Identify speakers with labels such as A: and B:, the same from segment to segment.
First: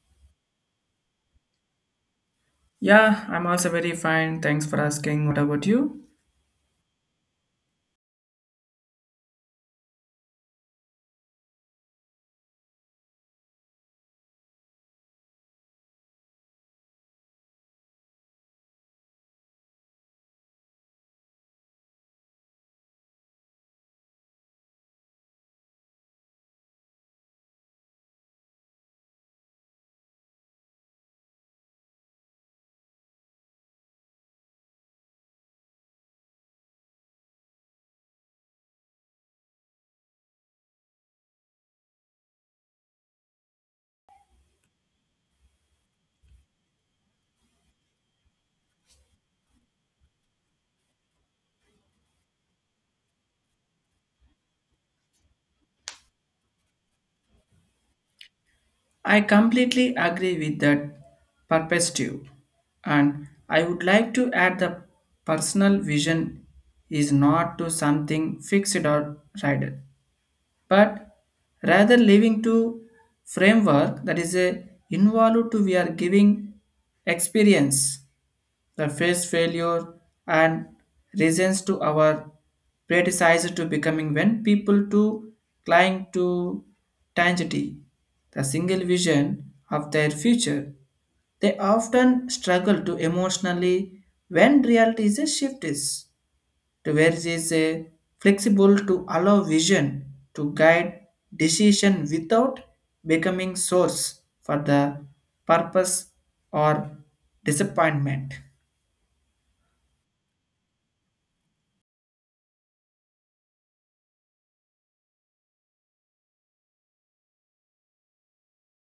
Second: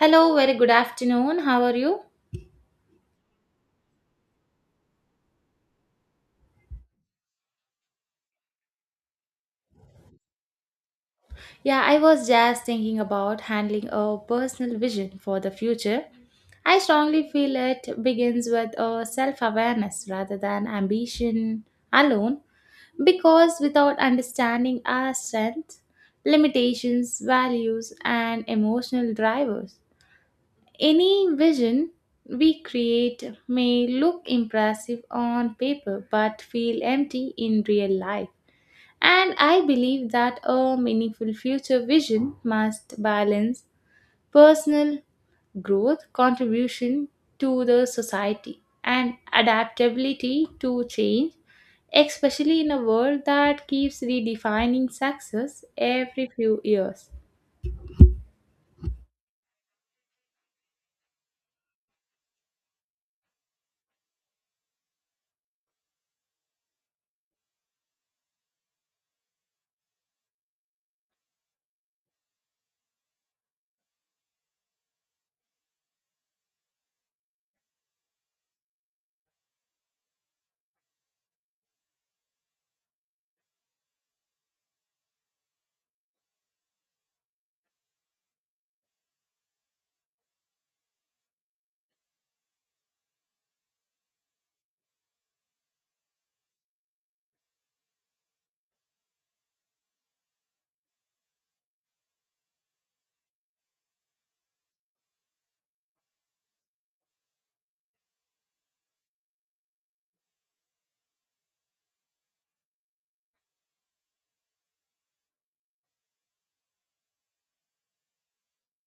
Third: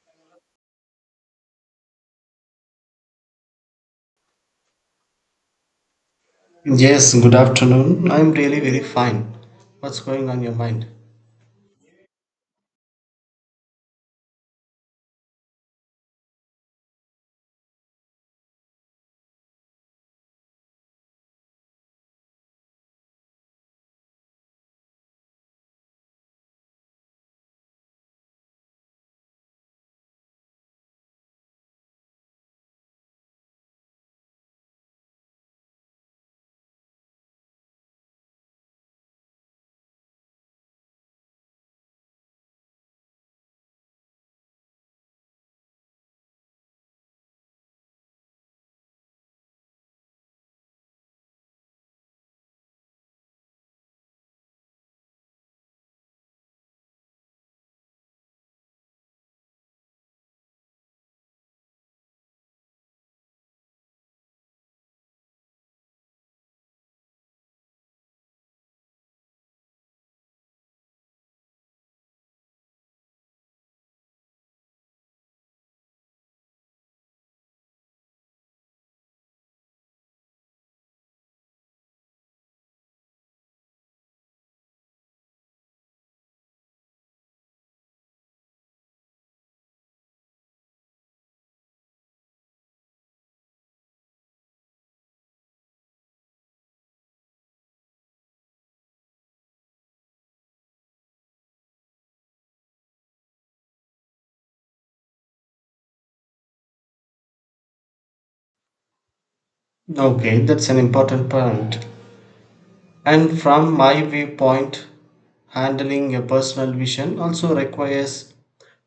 A: Hello, very good afternoon. How are you?
B: Yeah, I'm also very fine. Thanks for asking. What about you?
C: Yes, good afternoon. I'm really very fine. What's going on your mind?
A: Yeah, I was just thinking about handling a personal vision for the future. I strongly feel it begins with a self awareness rather than ambition alone, because without understanding our strengths, limitations, values, and emotional drivers, any vision we create may look impressive on paper but feel empty in real life. And I believe that a meaningful future vision must balance personal growth, contribution to the society, and adaptability to change, especially in a world that keeps redefining success every few years.
B: I completely agree with that perspective. And I would like to add the personal vision is not to something fixed or rider, but rather living to framework that is a involved to we are giving experience the face failure and reasons to our predecessor to becoming when people to cling to tangity, the single vision of their future. They often struggle to emotionally when reality is a shift is to where it is a flexible to allow vision to guide decision without becoming source for the purpose or disappointment.
C: Okay, that's an important point. And from my viewpoint, handling a personal vision also requires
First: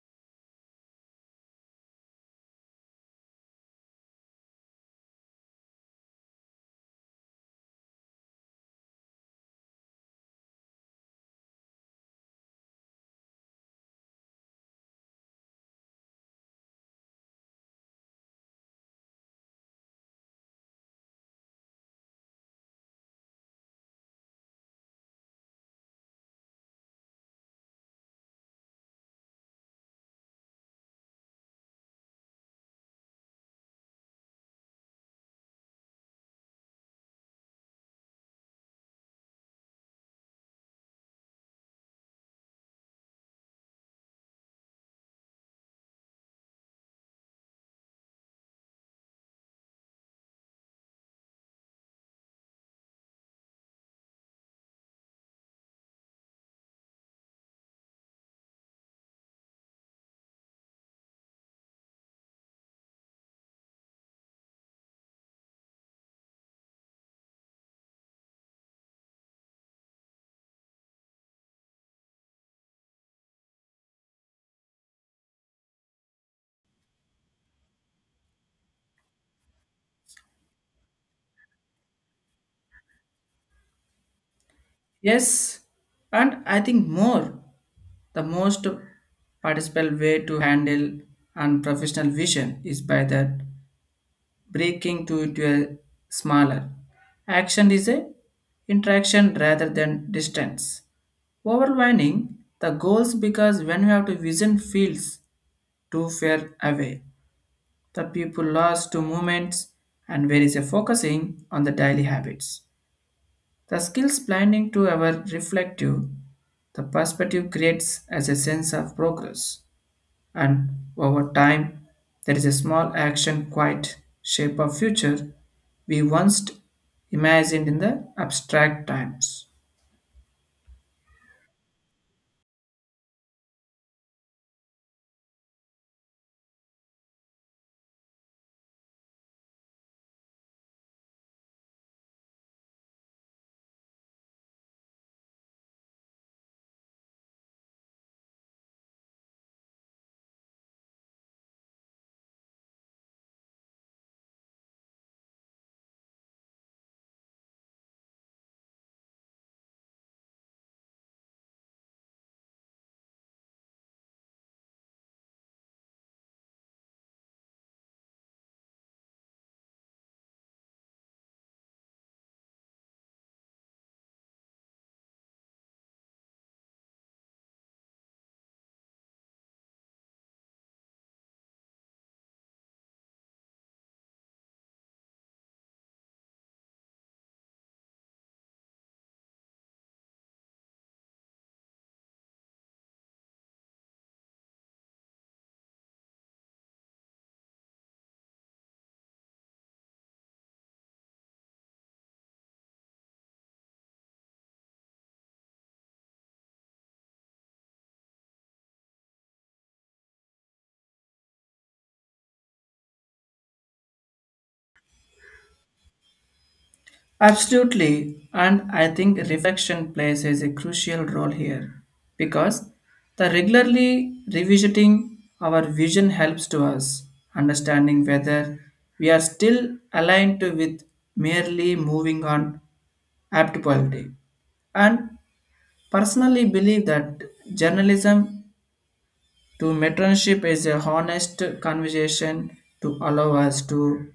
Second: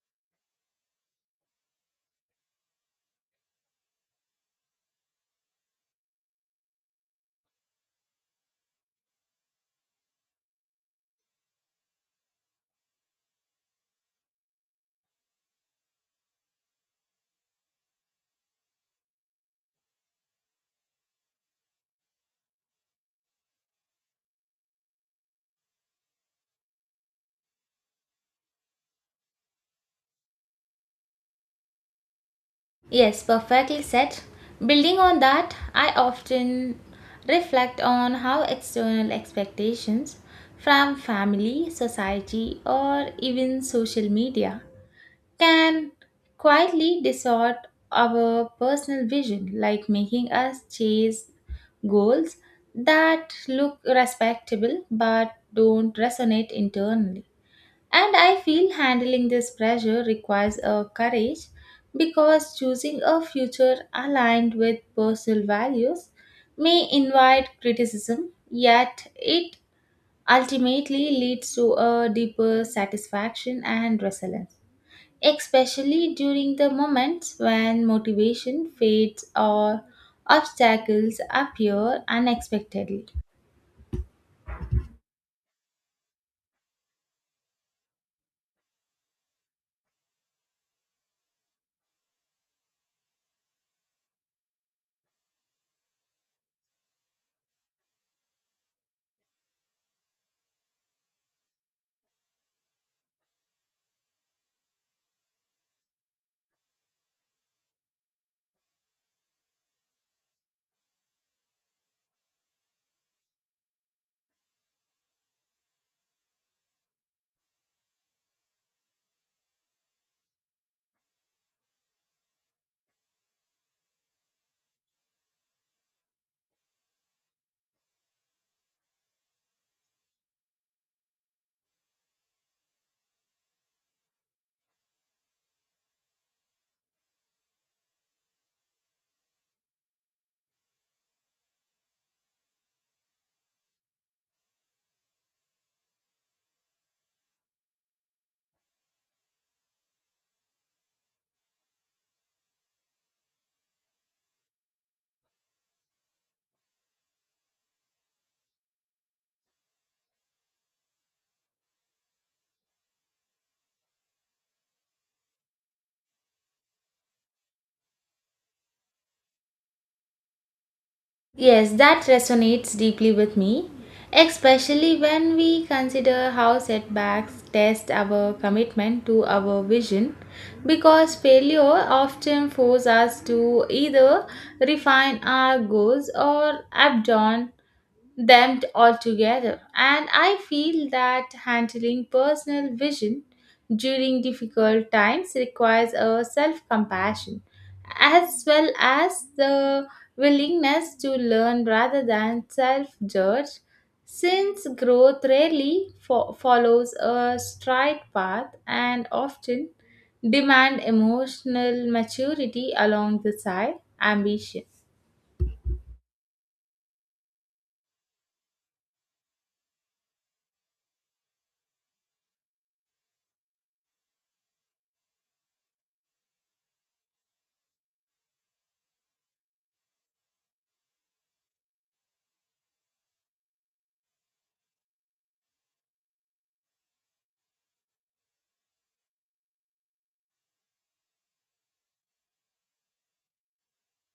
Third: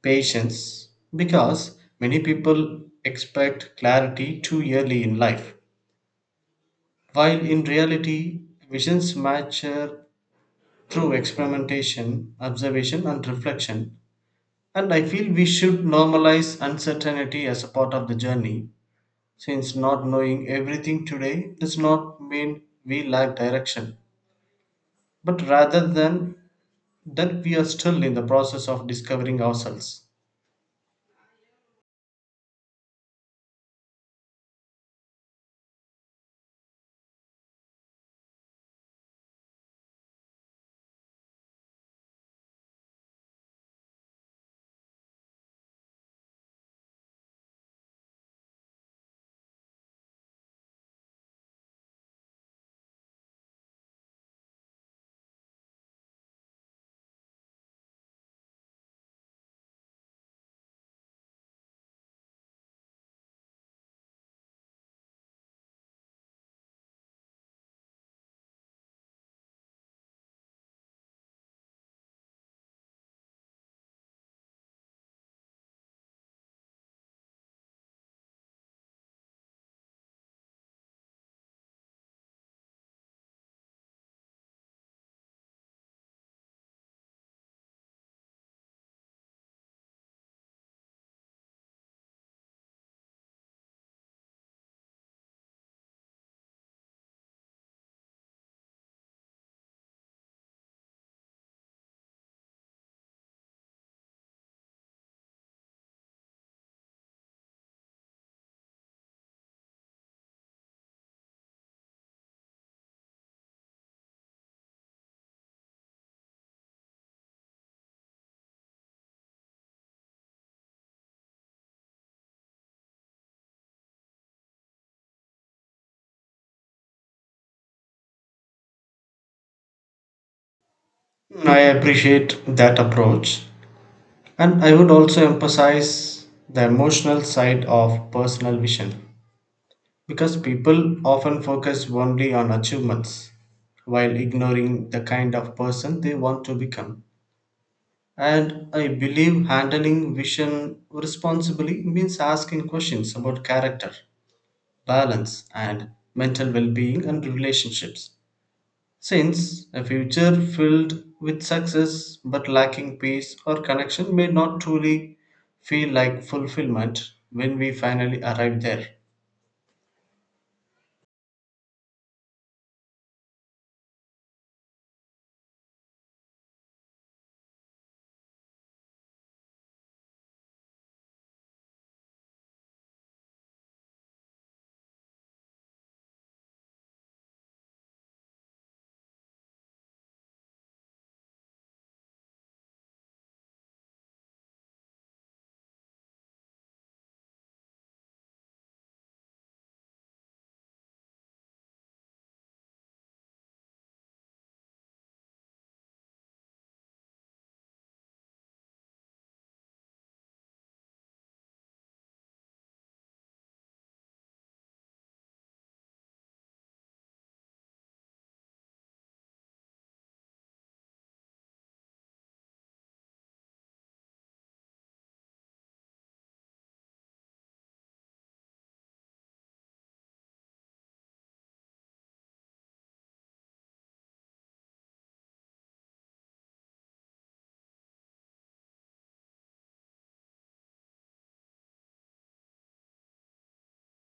C: patience because many people expect clarity too early in life. While in reality, visions mature through experimentation, observation, and reflection. And I feel we should normalize uncertainty as a part of the journey. Since not knowing everything today does not mean we lack direction, but rather than that we are still in the process of discovering ourselves.
A: Yes, perfectly said. Building on that, I often reflect on how external expectations from family, society, or even social media can quietly distort our personal vision, like making us chase goals that look respectable but don't resonate internally. And I feel handling this pressure requires a courage because choosing a future aligned with personal values may invite criticism, yet it ultimately leads to a deeper satisfaction and resilience especially during the moments when motivation fades or obstacles appear unexpectedly.
B: Yes, and I think more. The most participant way to handle unprofessional vision is by that breaking to into a smaller. Action is a interaction rather than distance. Overwhelming the goals because when you have to vision feels too far away. The people lost to movements and where is a focusing on the daily habits. The skills blinding to our reflective, the perspective creates as a sense of progress, and over time, there is a small action quite shape of future we once imagined in the abstract times.
C: I appreciate that approach, and I would also emphasize the emotional side of personal vision because people often focus only on achievements while ignoring the kind of person they want to become. And I believe handling vision responsibly means asking questions about character, balance, and mental well being and relationships. Since a future filled with success but lacking peace or connection may not truly feel like fulfillment when we finally arrive there.
A: Yes, that resonates deeply with me, especially when we consider how setbacks test our commitment to our vision because failure often forces us to either refine our goals or abandon them altogether. And I feel that handling personal vision during difficult times requires a self compassion as well as the willingness to learn rather than self judge, since growth rarely follows a straight path and often demand emotional maturity along the side ambition.
B: Absolutely, and I think reflection plays is a crucial role here because the regularly revisiting our vision helps to us understanding whether we are still aligned to with merely moving on apt quality. And personally believe that journalism to mentorship is a honest conversation to allow us to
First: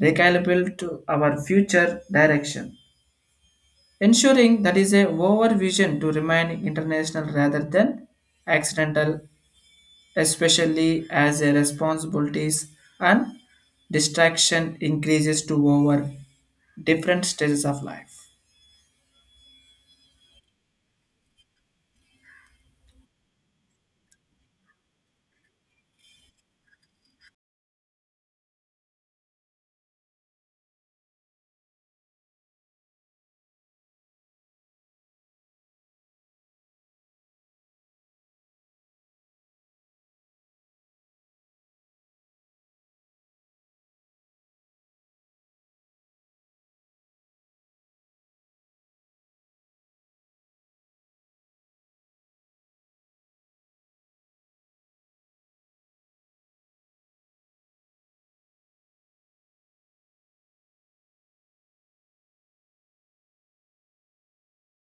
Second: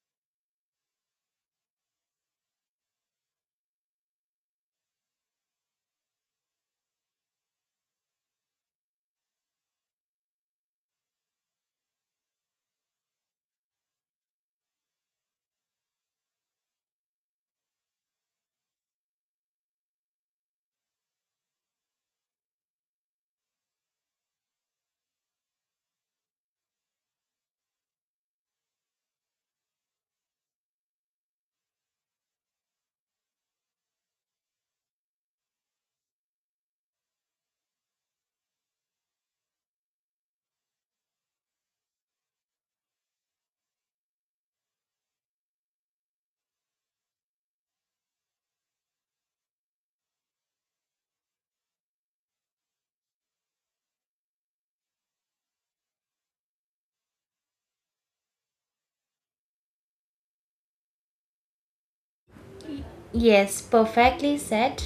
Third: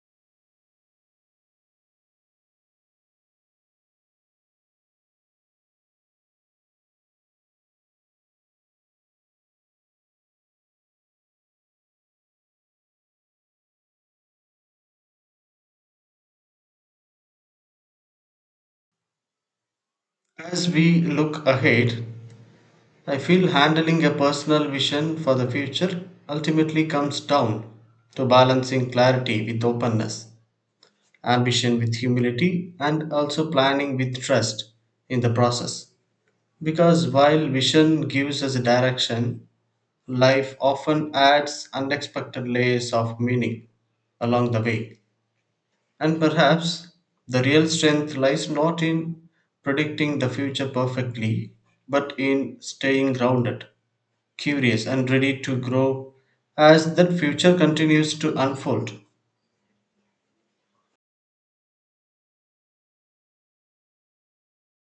B: recalibrate to our future direction ensuring that is a overvision to remain international rather than accidental, especially as a responsibilities and distraction increases to over different stages of life.
C: As we look ahead, I feel handling a personal vision for the future ultimately comes down to balancing clarity with openness, ambition with humility, and also planning with trust in the process. Because while vision gives us a direction, life often adds unexpected layers of meaning along the way. And perhaps the real strength lies not in predicting the future perfectly, but in staying grounded, curious, and ready to grow as that future continues to unfold.
A: Yes, perfectly said.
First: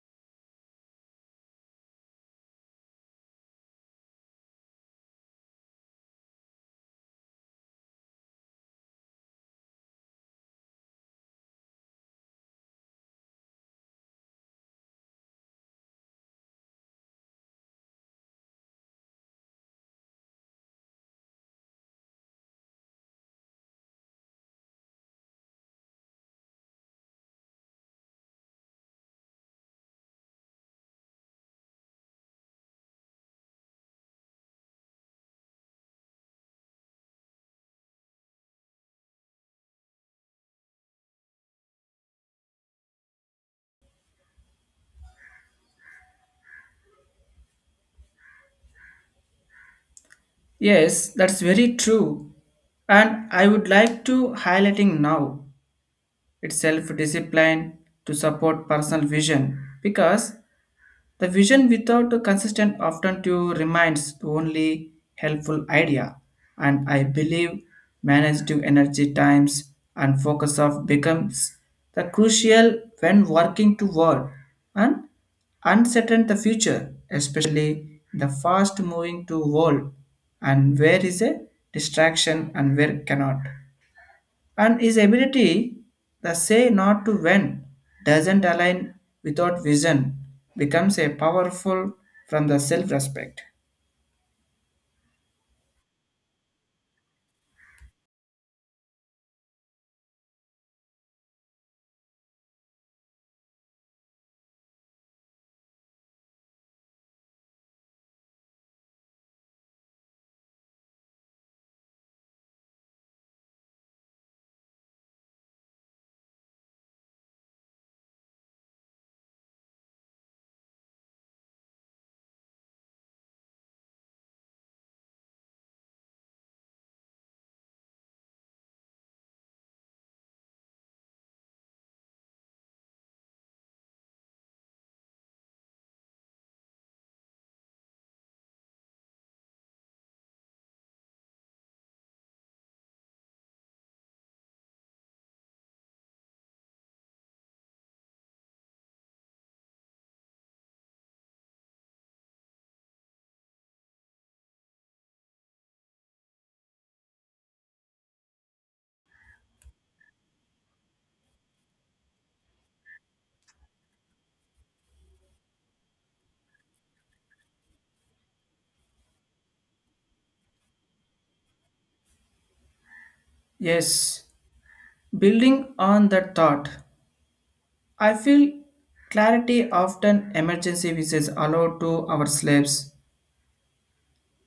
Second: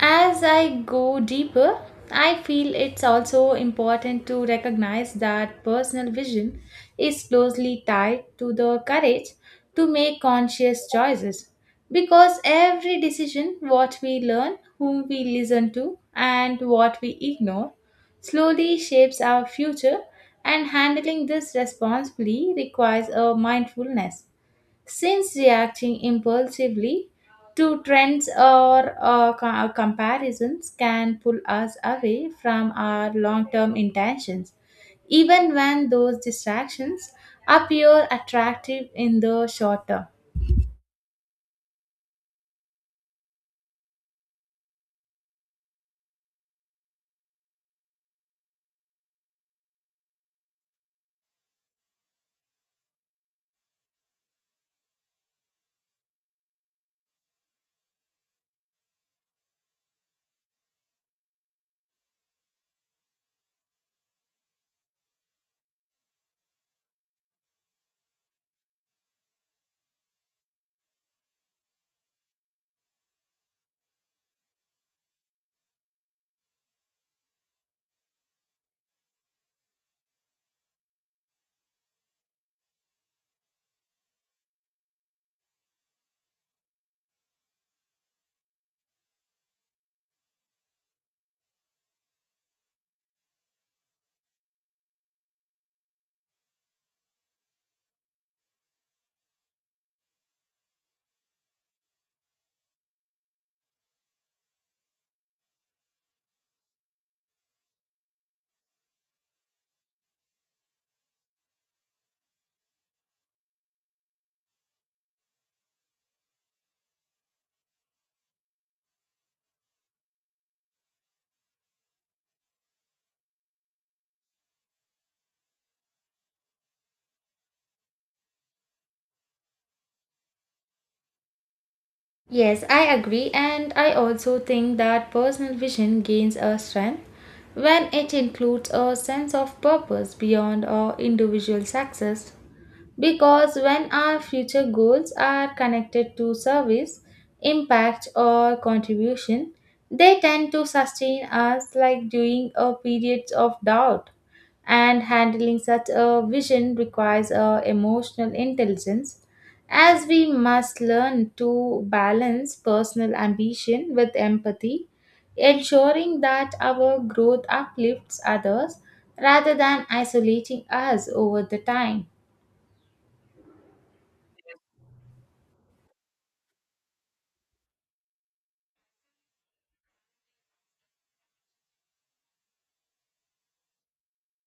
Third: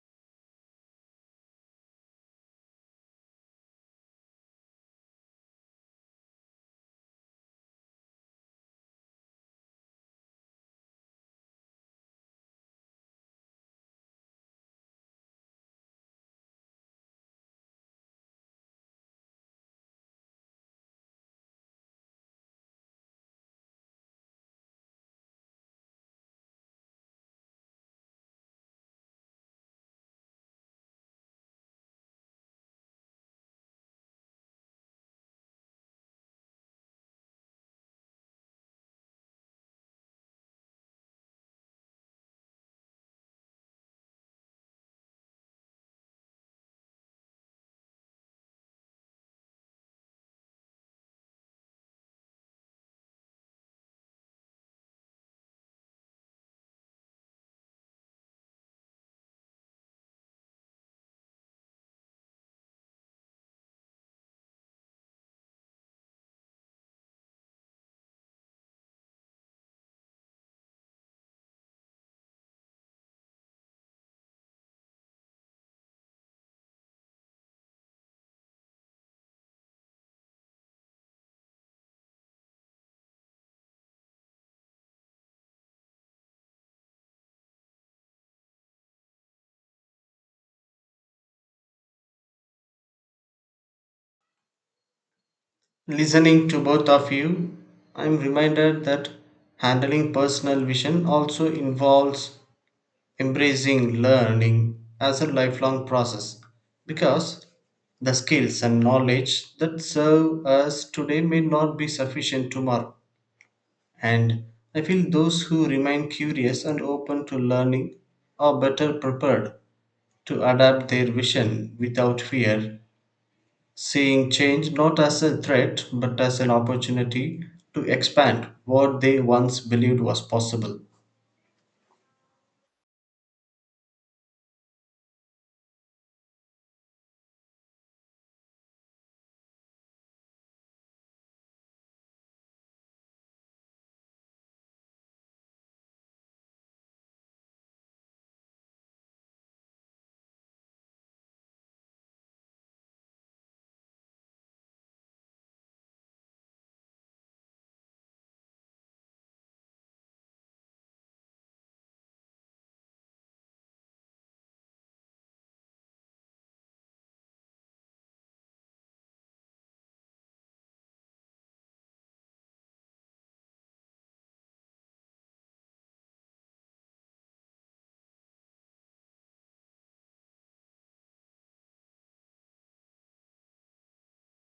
A: As I go deeper, I feel it's also important to recognize that personal vision is closely tied to the courage to make conscious choices. Because every decision, what we learn, whom we listen to, and what we ignore, slowly shapes our future, and handling this responsibly requires a mindfulness since reacting impulsively to trends or comparisons can pull us away from our long term intentions, even when those distractions appear attractive in the short term.
B: Yes, that's very true. And I would like to highlighting now its self-discipline to support personal vision because the vision without a consistent often to remains the only helpful idea, and I believe manage energy times and focus of becomes the crucial when working toward and uncertain the future, especially the fast moving to world and where is a distraction and where cannot. And his ability, the say not to when, doesn't align without vision, becomes a powerful from the self respect.
C: Listening to both of you, I'm reminded that handling personal vision also involves embracing learning as a lifelong process because the skills and knowledge that serve us today may not be sufficient tomorrow. And I feel those who remain curious and open to learning are better prepared to adapt their vision without fear, seeing change not as a threat but as an opportunity to expand what they once believed was possible.
A: Yes, I agree, and I also think that personal vision gains a strength when it includes a sense of purpose beyond our individual success. Because when our future goals are connected to service, impact, or contribution, they tend to sustain us like during a periods of doubt. And handling such a vision requires a emotional intelligence, as we must learn to balance personal ambition with empathy, ensuring that our growth uplifts others rather than isolating us over the time.
B: Yes, building on that thought, I feel clarity often emergency which is allowed to our slaves,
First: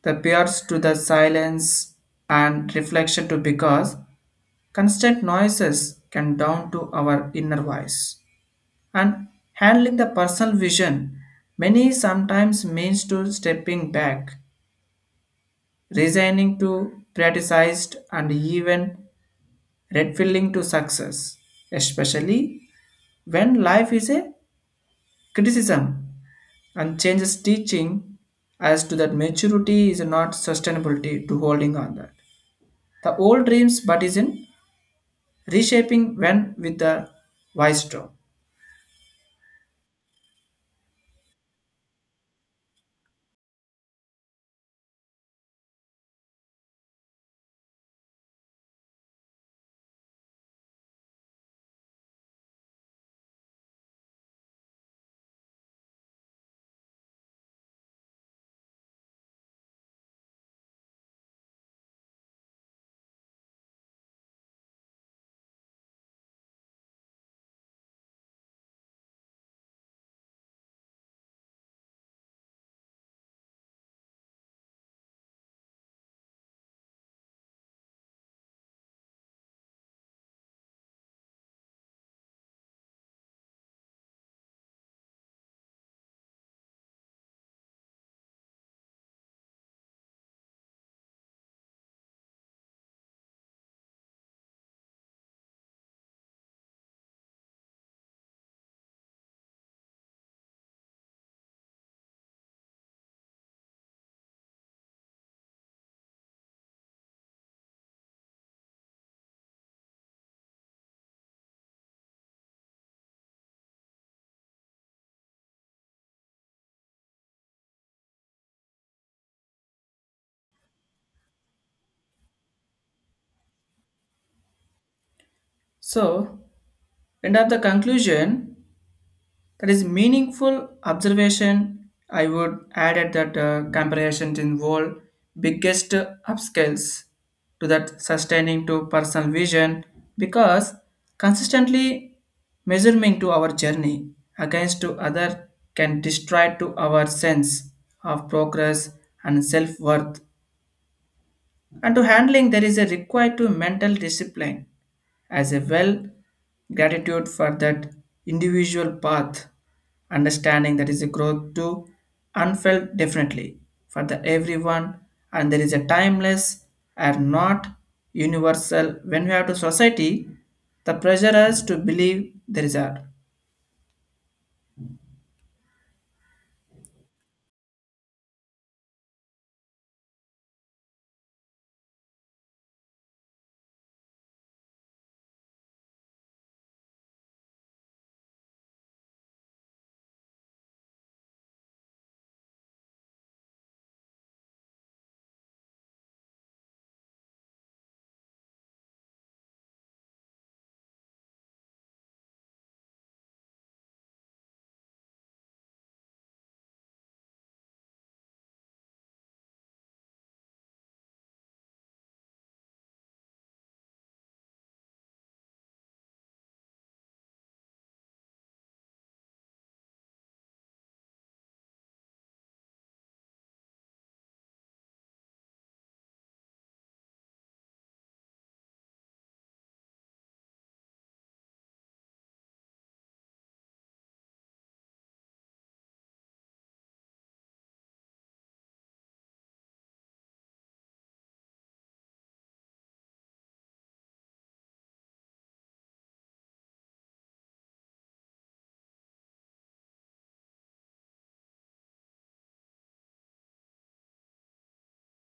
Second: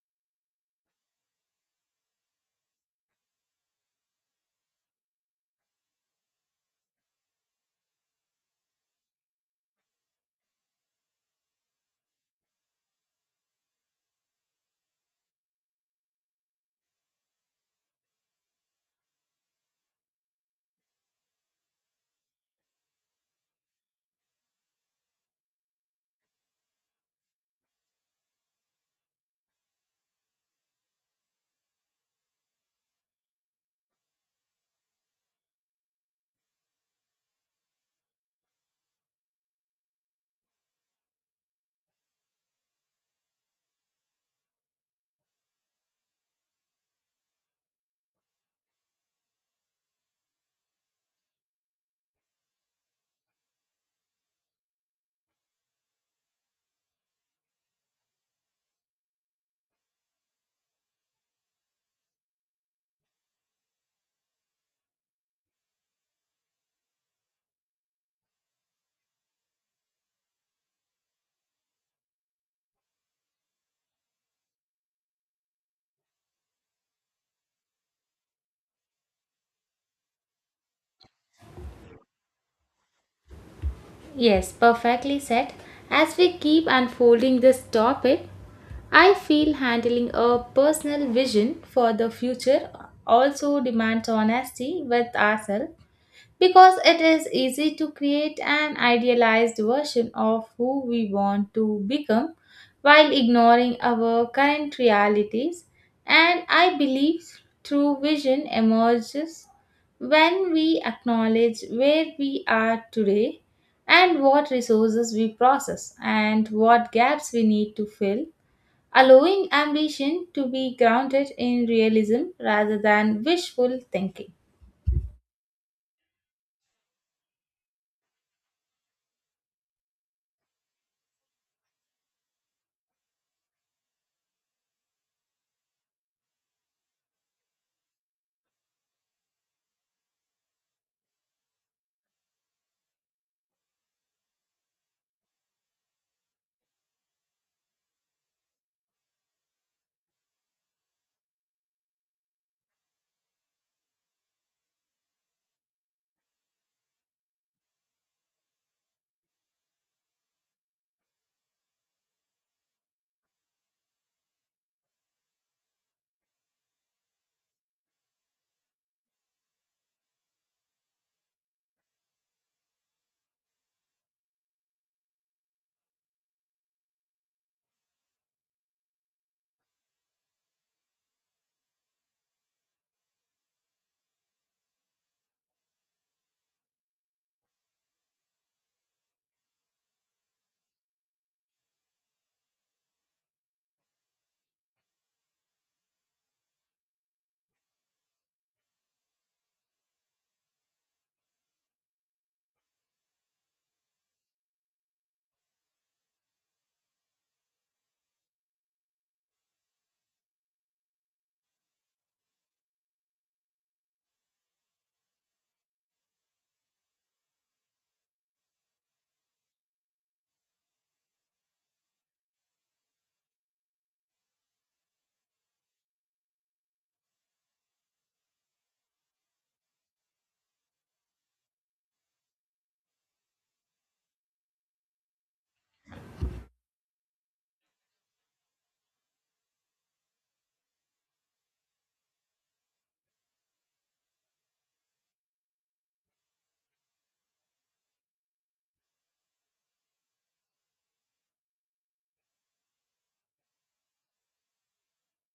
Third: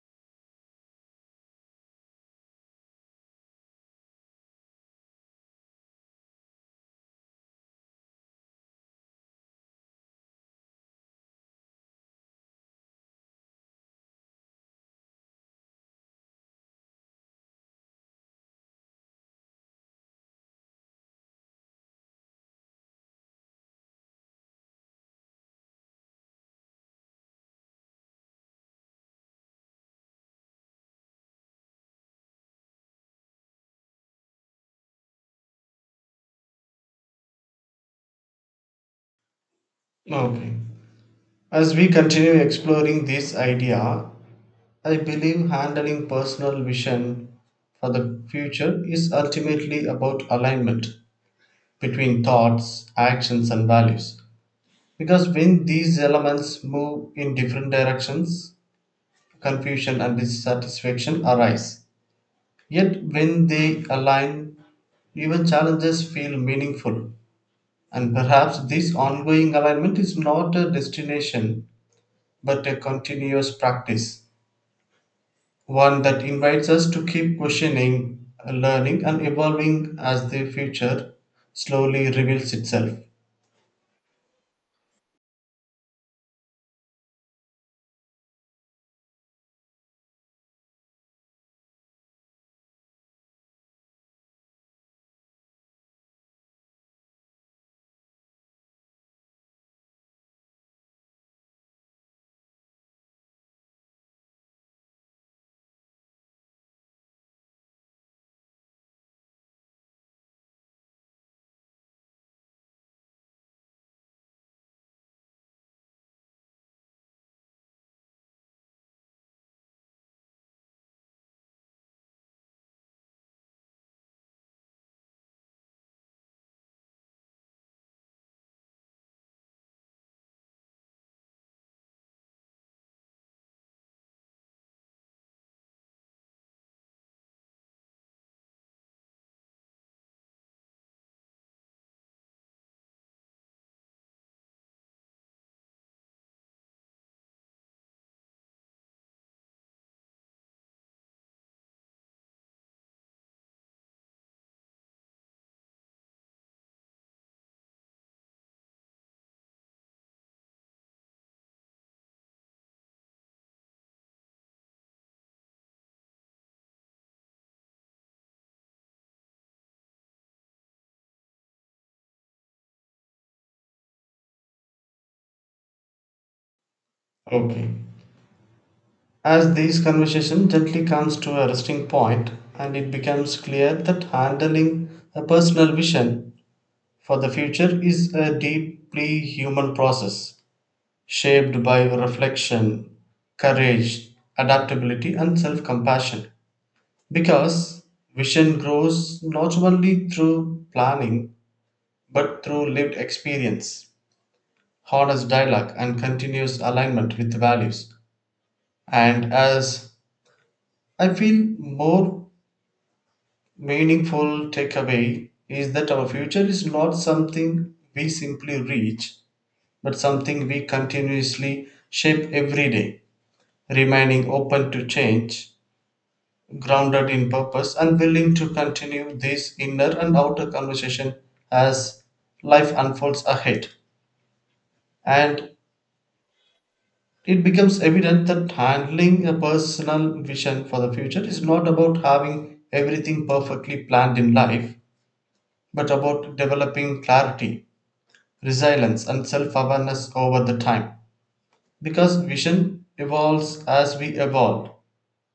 B: the peers to the silence and reflection to because constant noises can down to our inner voice. And handling the personal vision many sometimes means to stepping back resigning to criticized and even redfilling to success, especially when life is a criticism and changes teaching as to that maturity is not sustainability to holding on that the old dreams but is in reshaping when with the wise straw.
C: Okay. As we continue exploring this idea, I believe handling personal vision for the future is ultimately about alignment between thoughts, actions, and values. Because when these elements move in different directions, confusion and dissatisfaction arise. Yet, when they align, even challenges feel meaningful. And perhaps this ongoing alignment is not a destination but a continuous practice, one that invites us to keep questioning, learning, and evolving as the future slowly reveals itself.
A: Yes, perfectly said. As we keep unfolding this topic, I feel handling a personal vision for the future also demands honesty with ourselves because it is easy to create an idealized version of who we want to become while ignoring our current realities. And I believe true vision emerges when we acknowledge where we are today and what resources we process and what gaps we need to fill, allowing ambition to be grounded in realism rather than wishful thinking.
B: So end of the conclusion, that is meaningful observation. I would add at that comparisons involve biggest upscales to that sustaining to personal vision because consistently measuring to our journey against to other can destroy to our sense of progress and self-worth, and to handling there is a required to mental discipline as a well gratitude for that individual path, understanding that is a growth to unfelt definitely for the everyone and there is a timeless are not universal when we have to society the pressure us to believe there is a.
C: Okay. As this conversation gently comes to a resting point, and it becomes clear that handling a personal vision for the future is a deeply human process shaped by reflection, courage, adaptability, and self compassion. Because vision grows not only through planning but through lived experience, honest dialogue, and continuous alignment with values. And as I feel more meaningful takeaway is that our future is not something we simply reach, but something we continuously shape every day, remaining open to change, grounded in purpose and willing to continue this inner and outer conversation as life unfolds ahead. And it becomes evident that handling a personal vision for the future is not about having everything perfectly planned in life, but about developing clarity, resilience, and self awareness over the time. Because vision evolves as we evolve,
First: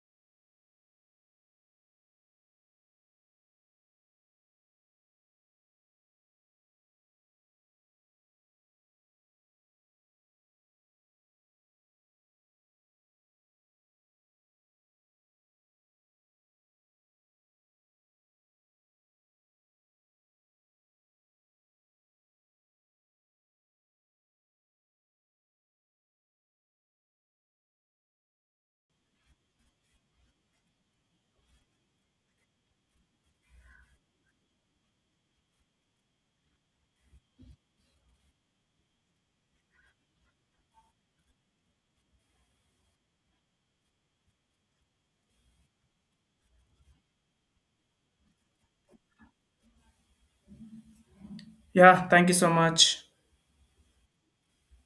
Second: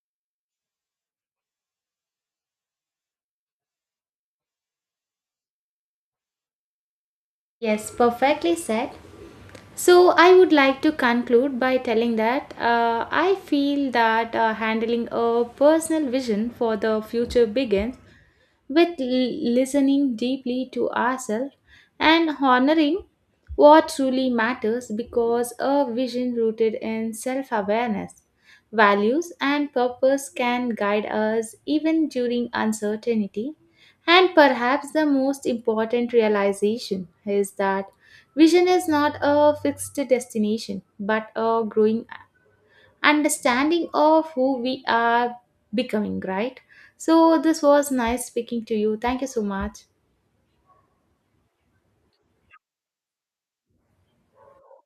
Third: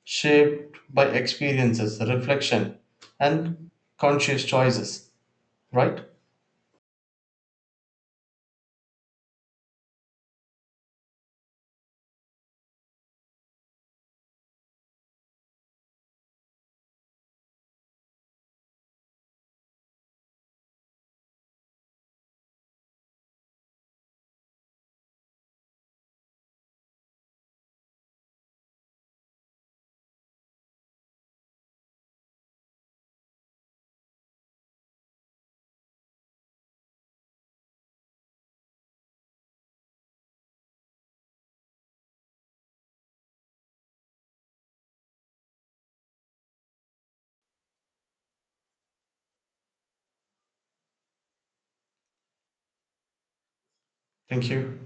C: shaped by experiences, reflection, and conscious choices, right?
A: Yes, perfectly said. So, I would like to conclude by telling that I feel that handling a personal vision for the future begins with listening deeply to ourselves and honoring what truly matters because a vision rooted in self awareness, values, and purpose can guide us even during uncertainty. And perhaps the most important realization is that vision is not a fixed destination but a growing understanding of who we are becoming, right? So, this was nice speaking to you. Thank you so much.
B: Yeah, thank you so much.
C: Thank you.